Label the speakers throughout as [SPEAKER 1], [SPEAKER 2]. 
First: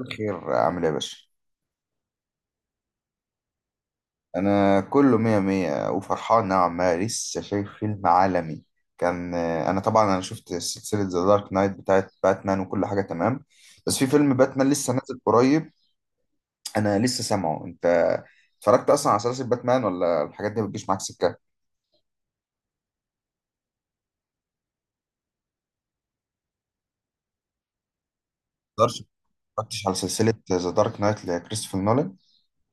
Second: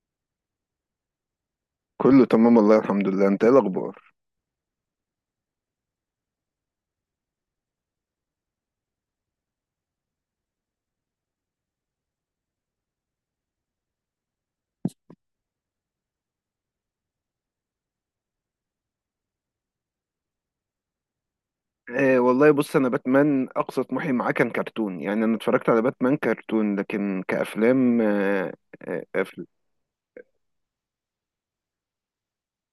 [SPEAKER 1] الخير، عامل ايه يا باشا؟
[SPEAKER 2] كله تمام والله الحمد لله، انت ايه الاخبار؟
[SPEAKER 1] انا كله مية مية وفرحان نوعا ما، لسه شايف فيلم عالمي. انا طبعا شفت سلسلة ذا دارك نايت بتاعت باتمان وكل حاجة تمام، بس في فيلم باتمان لسه نازل قريب. انا لسه سامعه. انت اتفرجت اصلا على سلسلة باتمان ولا الحاجات دي بتجيش معاك سكة؟
[SPEAKER 2] آه والله، بص، انا باتمان اقصى طموحي معاه كان كرتون. يعني انا اتفرجت على باتمان كرتون، لكن كافلام.
[SPEAKER 1] مقدرش.
[SPEAKER 2] آه آه، أفل...
[SPEAKER 1] اتفرجتش على سلسلة ذا دارك نايت لكريستوفر نولان؟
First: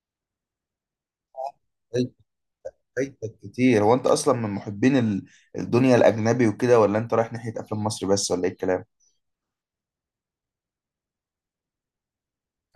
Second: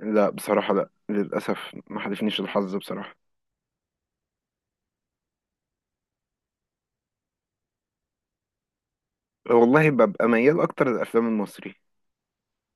[SPEAKER 2] لا بصراحه، لا للاسف ما
[SPEAKER 1] فايتك،
[SPEAKER 2] حالفنيش الحظ بصراحه.
[SPEAKER 1] فايتك كتير. هو انت اصلا من محبين الدنيا الاجنبي وكده، ولا انت رايح ناحية افلام مصري بس، ولا ايه الكلام؟
[SPEAKER 2] والله ببقى ميال اكتر للافلام المصري.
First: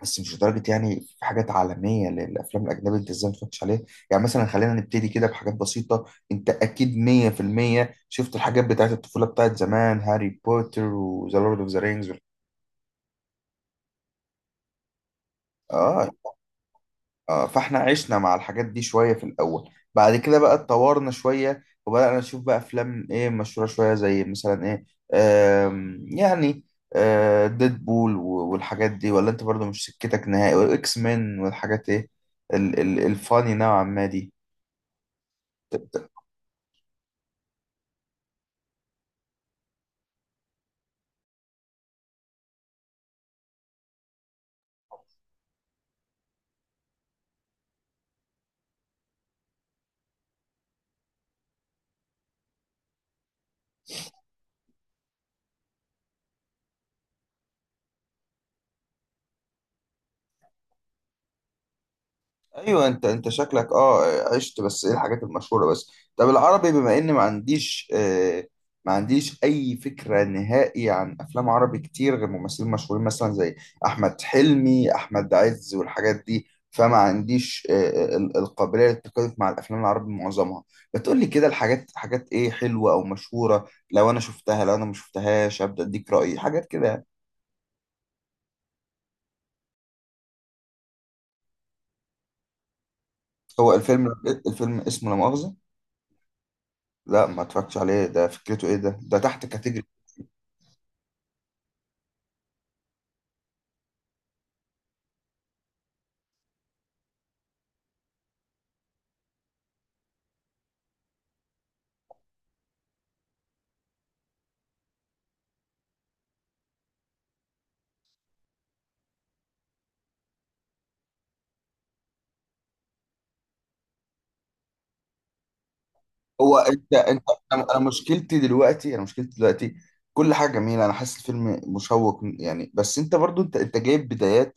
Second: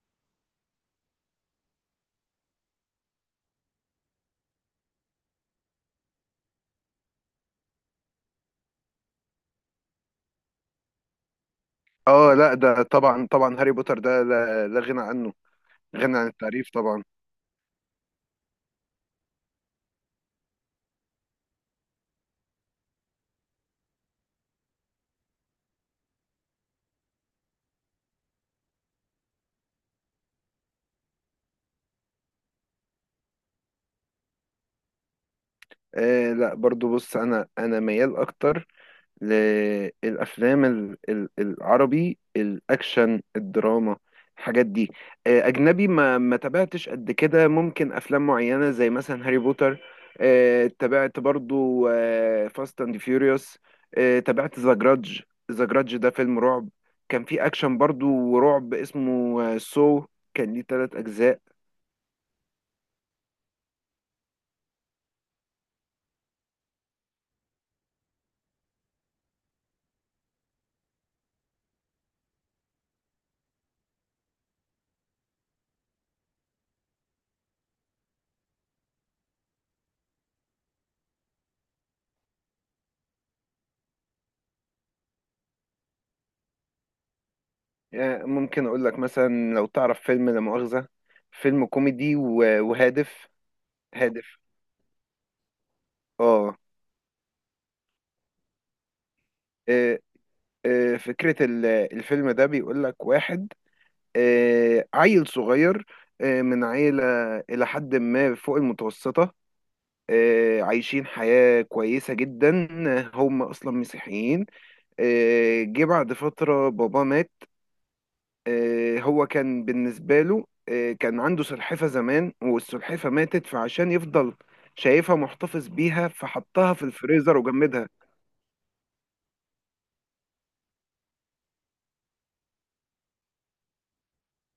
[SPEAKER 1] بس مش لدرجة، يعني في حاجات عالمية للأفلام الأجنبية، أنت إزاي ما اتفرجتش عليها؟ يعني مثلا خلينا نبتدي كده بحاجات بسيطة. أنت أكيد 100% شفت الحاجات بتاعت الطفولة بتاعت زمان، هاري بوتر وذا لورد أوف ذا رينجز.
[SPEAKER 2] اه لا، ده طبعا طبعا هاري بوتر ده، لا لا غنى عنه.
[SPEAKER 1] آه،
[SPEAKER 2] غنى عن التعريف طبعا.
[SPEAKER 1] آه، فاحنا عشنا مع الحاجات دي شوية في الأول. بعد كده بقى اتطورنا شوية وبدأنا نشوف بقى أفلام إيه مشهورة شوية، زي مثلا إيه، يعني، ديدبول و- والحاجات دي، ولا أنت برضو مش سكتك نهائي؟ وإكس مان والحاجات إيه، الفاني نوعا ما دي.
[SPEAKER 2] لا، برضو بص، انا ميال اكتر للأفلام العربي الأكشن الدراما، الحاجات دي. أجنبي ما تابعتش قد كده، ممكن أفلام معينة زي مثلا هاري بوتر. تابعت برضو فاست أند فيوريوس. تابعت ذا جراج. ذا جراج ده فيلم رعب، كان فيه أكشن برضو ورعب، اسمه سو، كان ليه 3 أجزاء.
[SPEAKER 1] ايوه، انت شكلك عشت، بس ايه، الحاجات المشهوره بس. طب العربي، بما ان ما عنديش اي فكره نهائي عن افلام عربي كتير غير ممثلين مشهورين مثلا زي احمد حلمي، احمد عز والحاجات دي، فما عنديش القابليه للتكيف مع الافلام العربي معظمها. بتقول لي كده الحاجات، حاجات حلوه او مشهوره، لو انا شفتها لو انا ما شفتهاش ابدا اديك رايي حاجات كده يعني.
[SPEAKER 2] ممكن أقول لك مثلا، لو تعرف فيلم لا مؤاخذة. فيلم كوميدي و- وهادف،
[SPEAKER 1] هو الفيلم،
[SPEAKER 2] هادف.
[SPEAKER 1] الفيلم اسمه لا مؤاخذه؟
[SPEAKER 2] اه.
[SPEAKER 1] لا، ما اتفرجتش عليه. ده فكرته ايه؟ ده تحت كاتيجوري.
[SPEAKER 2] آه، فكرة الفيلم ده بيقول لك واحد، عيل صغير من عيلة إلى حد ما فوق المتوسطة، عايشين حياة كويسة جدا. هم أصلا مسيحيين. جه بعد فترة بابا مات. هو كان بالنسبة له كان عنده سلحفة زمان والسلحفة ماتت، فعشان يفضل شايفها محتفظ بيها
[SPEAKER 1] هو
[SPEAKER 2] فحطها في
[SPEAKER 1] انت انت
[SPEAKER 2] الفريزر
[SPEAKER 1] أنا
[SPEAKER 2] وجمدها.
[SPEAKER 1] مشكلتي دلوقتي، انا مشكلتي دلوقتي، كل حاجه جميله، انا حاسس الفيلم مشوق يعني، بس انت برضو، انت جايب بدايات.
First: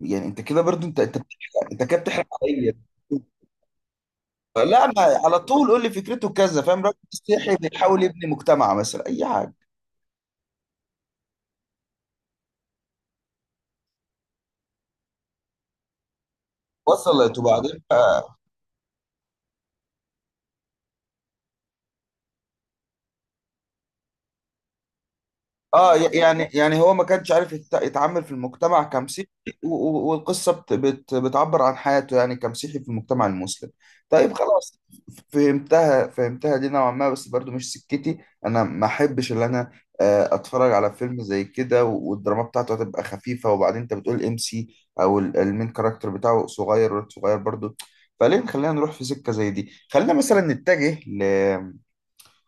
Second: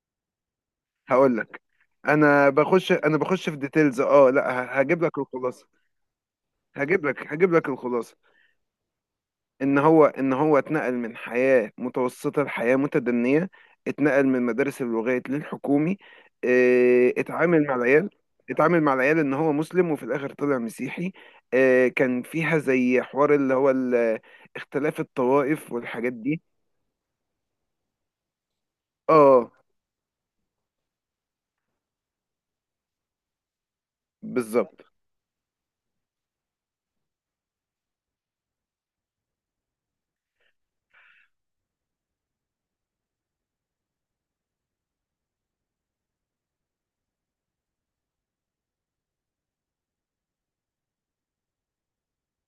[SPEAKER 1] يعني انت كده برضو، انت انت
[SPEAKER 2] هقول لك.
[SPEAKER 1] بتحرق- انت كده بتحرق
[SPEAKER 2] انا
[SPEAKER 1] عليا.
[SPEAKER 2] بخش انا بخش في ديتيلز. اه لا،
[SPEAKER 1] لا ما
[SPEAKER 2] هجيب لك
[SPEAKER 1] على طول
[SPEAKER 2] الخلاصه.
[SPEAKER 1] قول لي فكرته كذا، فاهم؟ راجل
[SPEAKER 2] هجيب لك هجيب
[SPEAKER 1] مسيحي
[SPEAKER 2] لك
[SPEAKER 1] بيحاول
[SPEAKER 2] الخلاصه،
[SPEAKER 1] يبني مجتمع مثلا، اي حاجه.
[SPEAKER 2] ان هو اتنقل من حياه متوسطه لحياه متدنيه. اتنقل من مدارس اللغات للحكومي. اه،
[SPEAKER 1] وصلت،
[SPEAKER 2] اتعامل مع
[SPEAKER 1] وبعدين؟
[SPEAKER 2] العيال. اتعامل مع العيال، ان هو مسلم وفي الاخر طلع مسيحي. اه، كان فيها زي حوار اللي هو اختلاف الطوائف
[SPEAKER 1] اه،
[SPEAKER 2] والحاجات
[SPEAKER 1] ي-
[SPEAKER 2] دي.
[SPEAKER 1] يعني يعني هو ما كانش عارف يتعامل في المجتمع كمسيحي،
[SPEAKER 2] اه،
[SPEAKER 1] و- و- والقصه بت بت بتعبر عن حياته يعني كمسيحي في المجتمع المسلم. طيب، خلاص،
[SPEAKER 2] بالظبط.
[SPEAKER 1] فهمتها. دي نوعا ما بس برضو مش سكتي. انا ما احبش ان انا اتفرج على فيلم زي كده، و- والدراما بتاعته هتبقى خفيفه، وبعدين انت بتقول ام سي او المين كاركتر بتاعه صغير، ولد صغير برضو. فليه خلينا نروح في سكه زي دي؟ خلينا مثلا نتجه،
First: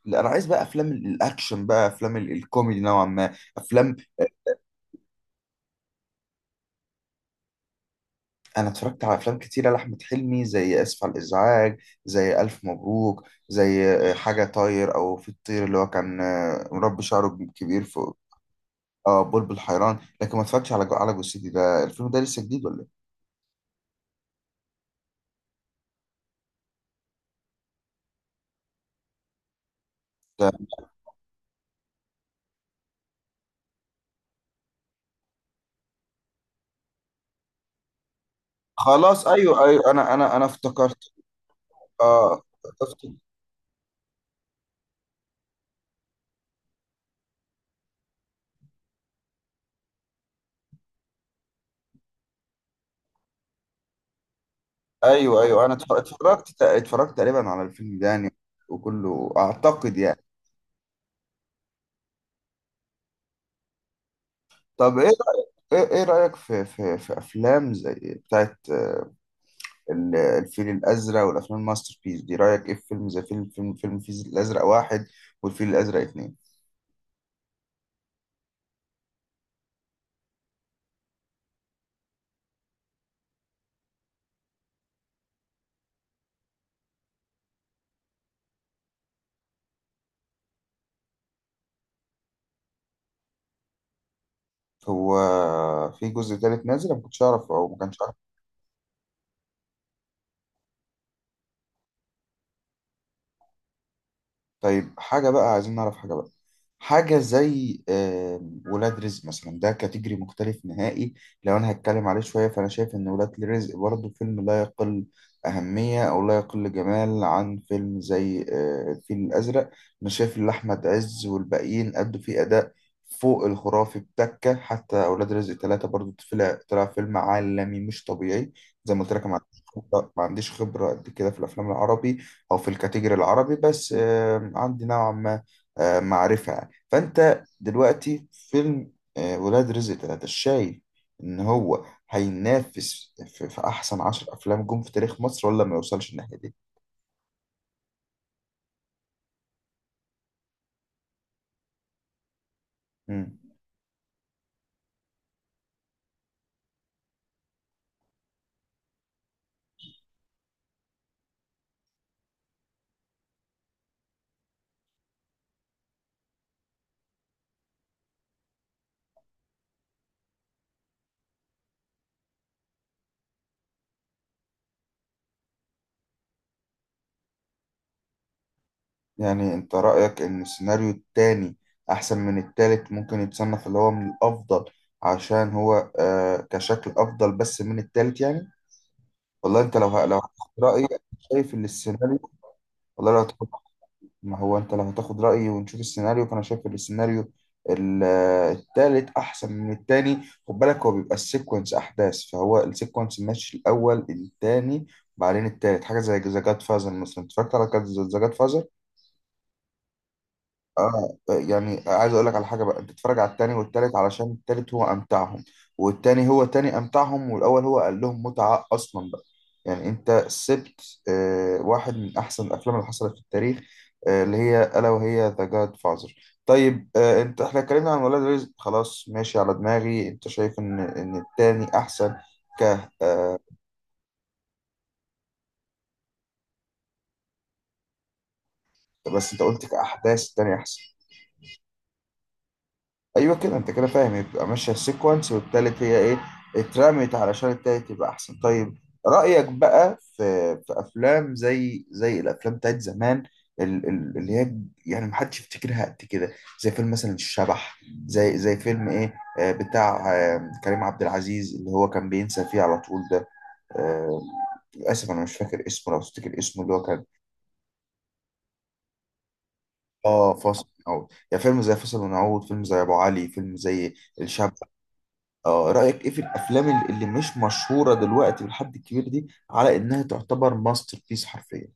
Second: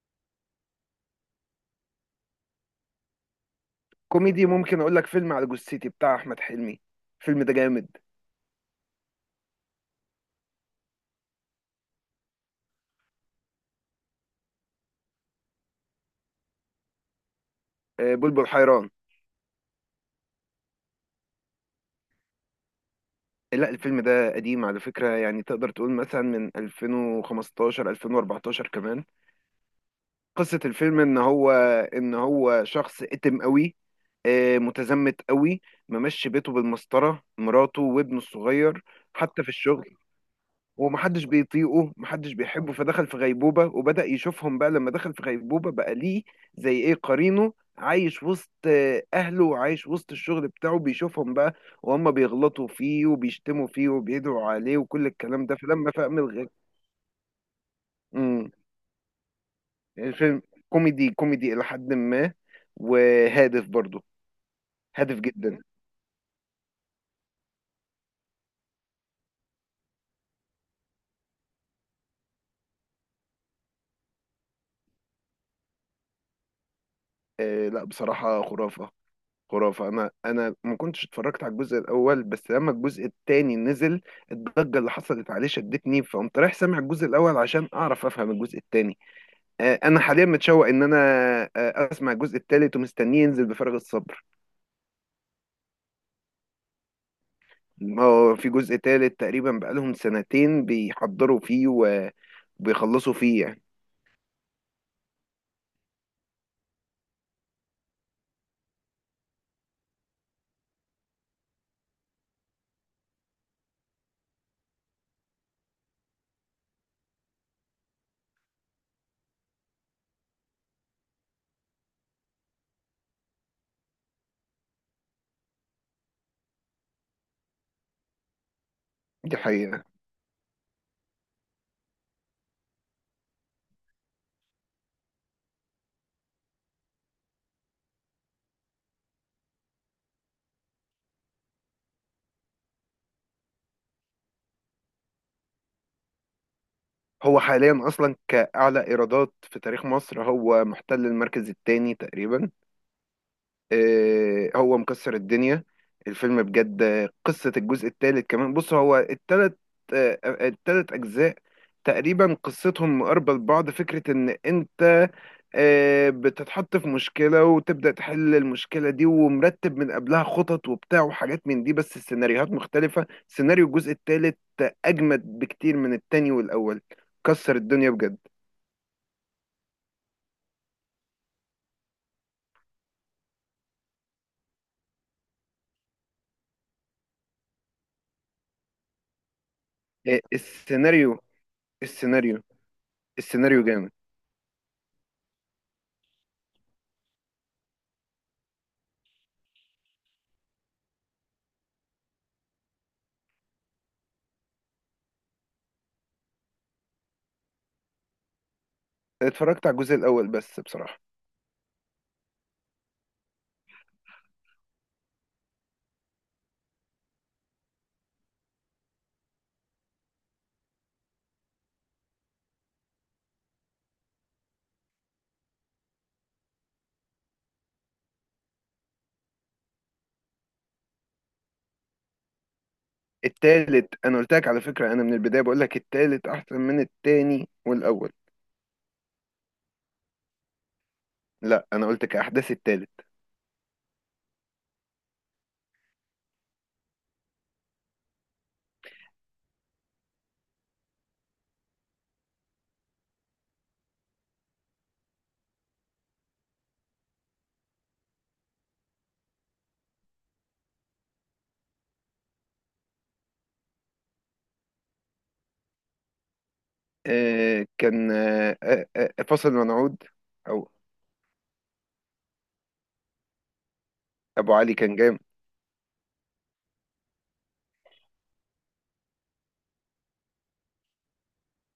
[SPEAKER 1] لا، انا عايز بقى افلام الاكشن، بقى افلام الكوميدي نوعا ما افلام.
[SPEAKER 2] كوميدي، ممكن اقول لك فيلم على جثتي بتاع احمد حلمي. الفيلم ده جامد.
[SPEAKER 1] انا اتفرجت على افلام كتيره لاحمد حلمي زي اسف على الازعاج، زي الف مبروك، زي حاجه طاير او في الطير اللي هو كان مربي شعره كبير فوق.
[SPEAKER 2] بلبل حيران.
[SPEAKER 1] اه، بلبل حيران. لكن ما اتفرجتش على على جثتي، ده الفيلم ده لسه جديد ولا ايه؟
[SPEAKER 2] لا، الفيلم ده قديم على فكرة، يعني تقدر تقول مثلا من 2015 2014 كمان.
[SPEAKER 1] ده
[SPEAKER 2] قصة الفيلم ان هو شخص اتم قوي، متزمت قوي. ممشي بيته بالمسطرة، مراته وابنه الصغير،
[SPEAKER 1] خلاص،
[SPEAKER 2] حتى في
[SPEAKER 1] ايوه
[SPEAKER 2] الشغل.
[SPEAKER 1] ايوه، انا افتكرت.
[SPEAKER 2] ومحدش بيطيقه، محدش
[SPEAKER 1] اه،
[SPEAKER 2] بيحبه، فدخل
[SPEAKER 1] افتكرت.
[SPEAKER 2] في غيبوبة وبدأ يشوفهم بقى لما دخل في غيبوبة بقى ليه زي ايه قرينه، عايش وسط أهله وعايش وسط الشغل بتاعه، بيشوفهم بقى وهم بيغلطوا فيه وبيشتموا فيه وبيدعوا عليه وكل
[SPEAKER 1] ايوه
[SPEAKER 2] الكلام ده،
[SPEAKER 1] ايوه، انا
[SPEAKER 2] فلما
[SPEAKER 1] اتفرجت
[SPEAKER 2] فهم الغ...
[SPEAKER 1] اتفرجت تقريبا على الفيلم ده يعني،
[SPEAKER 2] مم.
[SPEAKER 1] وكله اعتقد يعني.
[SPEAKER 2] الفيلم كوميدي، كوميدي إلى حد ما، وهادف برضه.
[SPEAKER 1] طب، ايه
[SPEAKER 2] هادف جدا.
[SPEAKER 1] إيه رأيك في، في افلام زي بتاعت الفيل الازرق والافلام الماستر بيس دي؟ رأيك ايه في فيلم زي فيلم الفيل الازرق واحد، والفيل الازرق اتنين؟
[SPEAKER 2] لا بصراحة، خرافة. خرافة. أنا ما كنتش اتفرجت على الجزء الأول، بس لما الجزء التاني نزل الضجة اللي حصلت عليه شدتني، فقمت رايح سامع الجزء الأول عشان أعرف أفهم الجزء التاني. أنا حاليا متشوق إن أنا آه، أسمع الجزء التالت، ومستنيه ينزل بفارغ الصبر.
[SPEAKER 1] هو في جزء تالت نازل؟ أنا ما كنتش اعرف، او ما كانش اعرف.
[SPEAKER 2] هو في جزء تالت تقريبا، بقالهم سنتين بيحضروا فيه وبيخلصوا فيه يعني.
[SPEAKER 1] طيب، حاجة بقى عايزين نعرف. حاجة بقى، حاجة زي ولاد رزق مثلا، ده كاتيجري مختلف نهائي. لو أنا هتكلم عليه شوية، فأنا شايف إن ولاد رزق برضه فيلم لا يقل أهمية، أو لا يقل جمال عن فيلم زي الفيل الأزرق. أنا شايف إن أحمد عز والباقيين أدوا فيه أداء فوق الخرافي بتكة، حتى أولاد رزق ثلاثة برضه طلع فيلم عالمي مش طبيعي. زي ما قلت لك، أنا
[SPEAKER 2] دي
[SPEAKER 1] ما عنديش
[SPEAKER 2] حقيقة.
[SPEAKER 1] خبرة، قد كده في الأفلام العربي أو في الكاتيجري العربي، بس عندي نوعا ما معرفة. فانت دلوقتي في فيلم ولاد رزق تلاتة، شايف ان هو هينافس في احسن عشر افلام جم في تاريخ مصر، ولا ما يوصلش الناحية دي؟
[SPEAKER 2] هو حاليا أصلا كأعلى إيرادات في تاريخ مصر، هو محتل المركز التاني تقريبا.
[SPEAKER 1] مم.
[SPEAKER 2] هو مكسر الدنيا الفيلم بجد. قصة الجزء الثالث كمان، بص هو التلت، آه، التلت أجزاء تقريبا قصتهم مقاربة لبعض. فكرة إن أنت بتتحط في مشكلة وتبدأ تحل المشكلة دي، ومرتب من قبلها خطط وبتاع وحاجات من دي، بس السيناريوهات مختلفة. سيناريو الجزء الثالث أجمد بكتير من التاني والأول. كسر الدنيا بجد.
[SPEAKER 1] يعني انت رأيك ان السيناريو التاني احسن من التالت، ممكن يتصنف اللي هو من الافضل، عشان هو كشكل افضل بس من التالت يعني؟ والله انت لو
[SPEAKER 2] آه،
[SPEAKER 1] هتاخد رأيي،
[SPEAKER 2] السيناريو
[SPEAKER 1] شايف ان السيناريو،
[SPEAKER 2] السيناريو
[SPEAKER 1] والله لو هتاخد،
[SPEAKER 2] السيناريو جامد.
[SPEAKER 1] ما هو انت لو هتاخد رأيي ونشوف السيناريو، فانا شايف ان السيناريو، ال- التالت احسن من التاني. خد بالك، هو بيبقى السيكونس احداث، فهو السيكونس ماشي الاول، التاني، بعدين التالت. حاجة زي ذا جاد فازر مثلا، اتفرجت على ذا جاد فازر؟
[SPEAKER 2] اتفرجت على الجزء الأول بس، بصراحة.
[SPEAKER 1] اه، يعني عايز اقول لك على حاجه بقى، انت تتفرج على التاني والتالت علشان التالت هو امتعهم، والتاني هو تاني امتعهم، والاول هو قال لهم متعه اصلا بقى. يعني انت سبت واحد من احسن الافلام اللي حصلت في التاريخ، اللي هي الا وهي ذا جاد فازر. طيب، انت احنا اتكلمنا عن ولاد رزق، خلاص ماشي على دماغي. انت شايف ان التاني احسن؟ ك آه
[SPEAKER 2] التالت، انا قلت لك على فكرة، انا من البداية بقول لك التالت احسن من التاني والاول.
[SPEAKER 1] بس انت قلت كاحداث التاني احسن؟
[SPEAKER 2] لا، انا قلت كأحداث التالت.
[SPEAKER 1] ايوه كده، انت كده فاهم، يبقى ماشيه سيكونس والتالت هي ايه؟ اترمت علشان التالت يبقى احسن. طيب، رأيك بقى في، افلام زي، الافلام بتاعت زمان، اللي هي يعني محدش يفتكرها قد كده، زي فيلم مثلا الشبح، زي، زي فيلم ايه آه، بتاع آه، كريم عبد العزيز اللي هو كان بينسى فيه على طول ده، آه، للاسف انا مش فاكر اسمه، لو تفتكر اسمه اللي هو كان.
[SPEAKER 2] كان فاصل منعود،
[SPEAKER 1] اه، فاصل
[SPEAKER 2] او
[SPEAKER 1] ونعود. يعني فيلم زي فاصل ونعود، فيلم زي ابو علي، فيلم زي
[SPEAKER 2] ابو
[SPEAKER 1] الشبح.
[SPEAKER 2] علي كان جامد.
[SPEAKER 1] اه، رأيك ايه في الافلام اللي مش مشهورة دلوقتي بالحد الكبير دي، على انها تعتبر ماستر بيس حرفيا؟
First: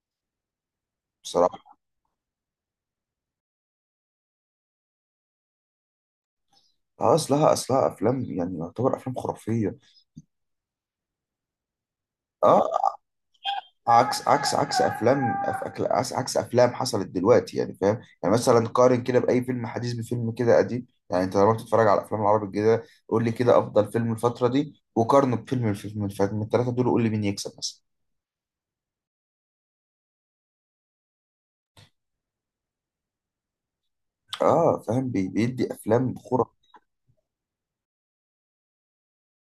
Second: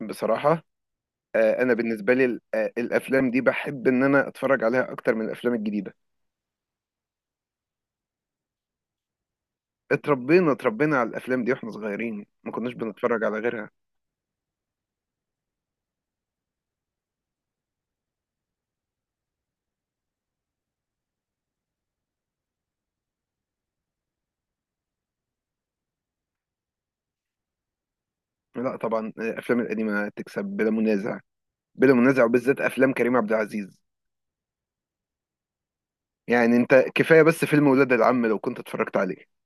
[SPEAKER 2] بصراحة، انا
[SPEAKER 1] بصراحة.
[SPEAKER 2] بالنسبة لي الافلام دي بحب ان انا اتفرج عليها اكتر من الافلام الجديدة.
[SPEAKER 1] اه، اصلها افلام يعني يعتبر افلام خرافية.
[SPEAKER 2] اتربينا على الافلام دي واحنا صغيرين، ما كناش
[SPEAKER 1] اه،
[SPEAKER 2] بنتفرج على غيرها.
[SPEAKER 1] عكس افلام أف- أكل- عكس عكس افلام حصلت دلوقتي، يعني فاهم؟ يعني مثلا قارن كده باي فيلم حديث بفيلم كده قديم. يعني انت لما بتتفرج على الافلام العربي الجديدة، قول لي كده افضل فيلم الفترة دي وقارنه بفيلم، اللي فات من الثلاثة دول، قول لي مين يكسب مثلا.
[SPEAKER 2] لا طبعا، الافلام القديمة تكسب بلا منازع. بلا منازع، وبالذات افلام كريم عبد العزيز.
[SPEAKER 1] اه فاهم، بيدي افلام
[SPEAKER 2] يعني
[SPEAKER 1] خرافية.
[SPEAKER 2] انت كفاية بس فيلم ولاد العم، لو كنت اتفرجت عليه.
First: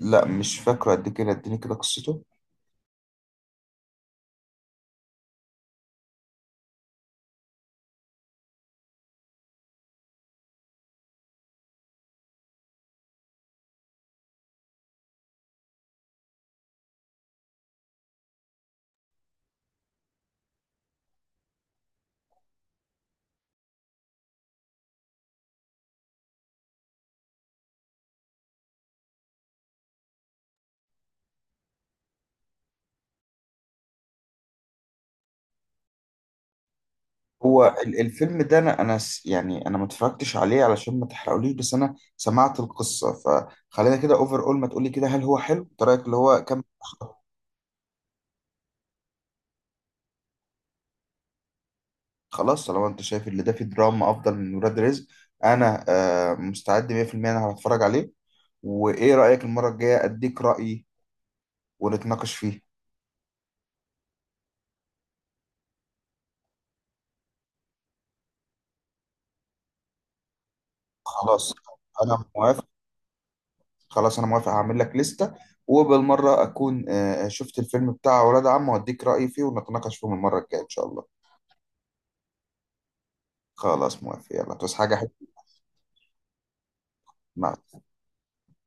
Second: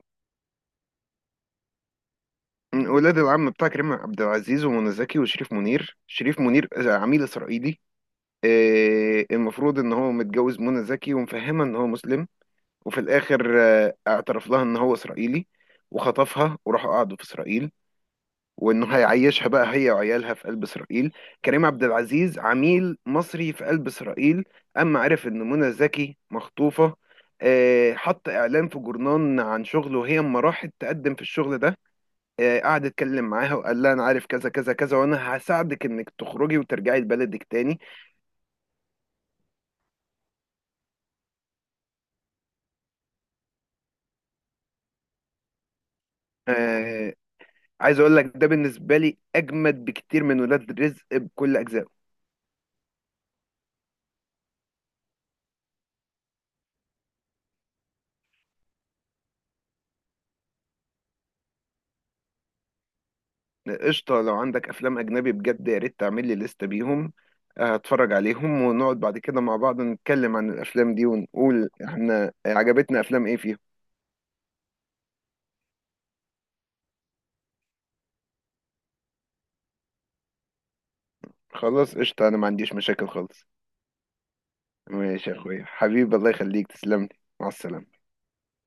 [SPEAKER 1] لا، مش فاكره قد كده، اديني كده قصته.
[SPEAKER 2] ولاد العم بتاع كريم عبد العزيز ومنى زكي وشريف منير. شريف منير عميل اسرائيلي. المفروض ان هو متجوز منى زكي ومفهمها ان هو مسلم، وفي الاخر اعترف لها ان هو اسرائيلي. وخطفها وراحوا قعدوا في اسرائيل، وانه هيعيشها بقى هي وعيالها في قلب اسرائيل. كريم عبد العزيز عميل مصري في قلب اسرائيل، اما عرف ان منى زكي مخطوفة، حط اعلان في جورنان عن شغله. وهي اما راحت تقدم في الشغل ده، قعد يتكلم معاها وقال لها، انا عارف كذا كذا كذا، وانا هساعدك انك تخرجي وترجعي لبلدك
[SPEAKER 1] هو
[SPEAKER 2] تاني.
[SPEAKER 1] الفيلم ده، انا انا ما اتفرجتش عليه علشان ما تحرقوليش، بس انا سمعت القصه، فخلينا كده اوفر، اول ما تقولي كده هل هو حلو، إنت رايك اللي هو كم
[SPEAKER 2] آه، عايز اقول لك، ده بالنسبه لي اجمد بكتير من ولاد رزق بكل اجزائه.
[SPEAKER 1] خلاص، طالما انت شايف اللي ده فيه دراما افضل من ولاد رزق، انا مستعد 100%، انا هتفرج عليه. وايه رايك، المره الجايه اديك رايي ونتناقش فيه.
[SPEAKER 2] قشطه، لو عندك افلام اجنبي بجد، يا ريت تعمل لي لسته بيهم، هتفرج عليهم ونقعد بعد كده مع بعض، نتكلم عن الافلام دي
[SPEAKER 1] خلاص
[SPEAKER 2] ونقول
[SPEAKER 1] انا
[SPEAKER 2] احنا
[SPEAKER 1] موافق.
[SPEAKER 2] عجبتنا افلام ايه فيها.
[SPEAKER 1] هعمل لك لسته، وبالمره اكون شفت الفيلم بتاع ولاد عم واديك رايي فيه، ونتناقش فيه المره الجايه ان شاء الله.
[SPEAKER 2] خلاص، قشطه، انا ما عنديش مشاكل خالص.
[SPEAKER 1] خلاص، موافق، يلا توس حاجة حلوة.
[SPEAKER 2] ماشي يا اخويا حبيبي، الله يخليك، تسلم لي. مع
[SPEAKER 1] مع
[SPEAKER 2] السلامه.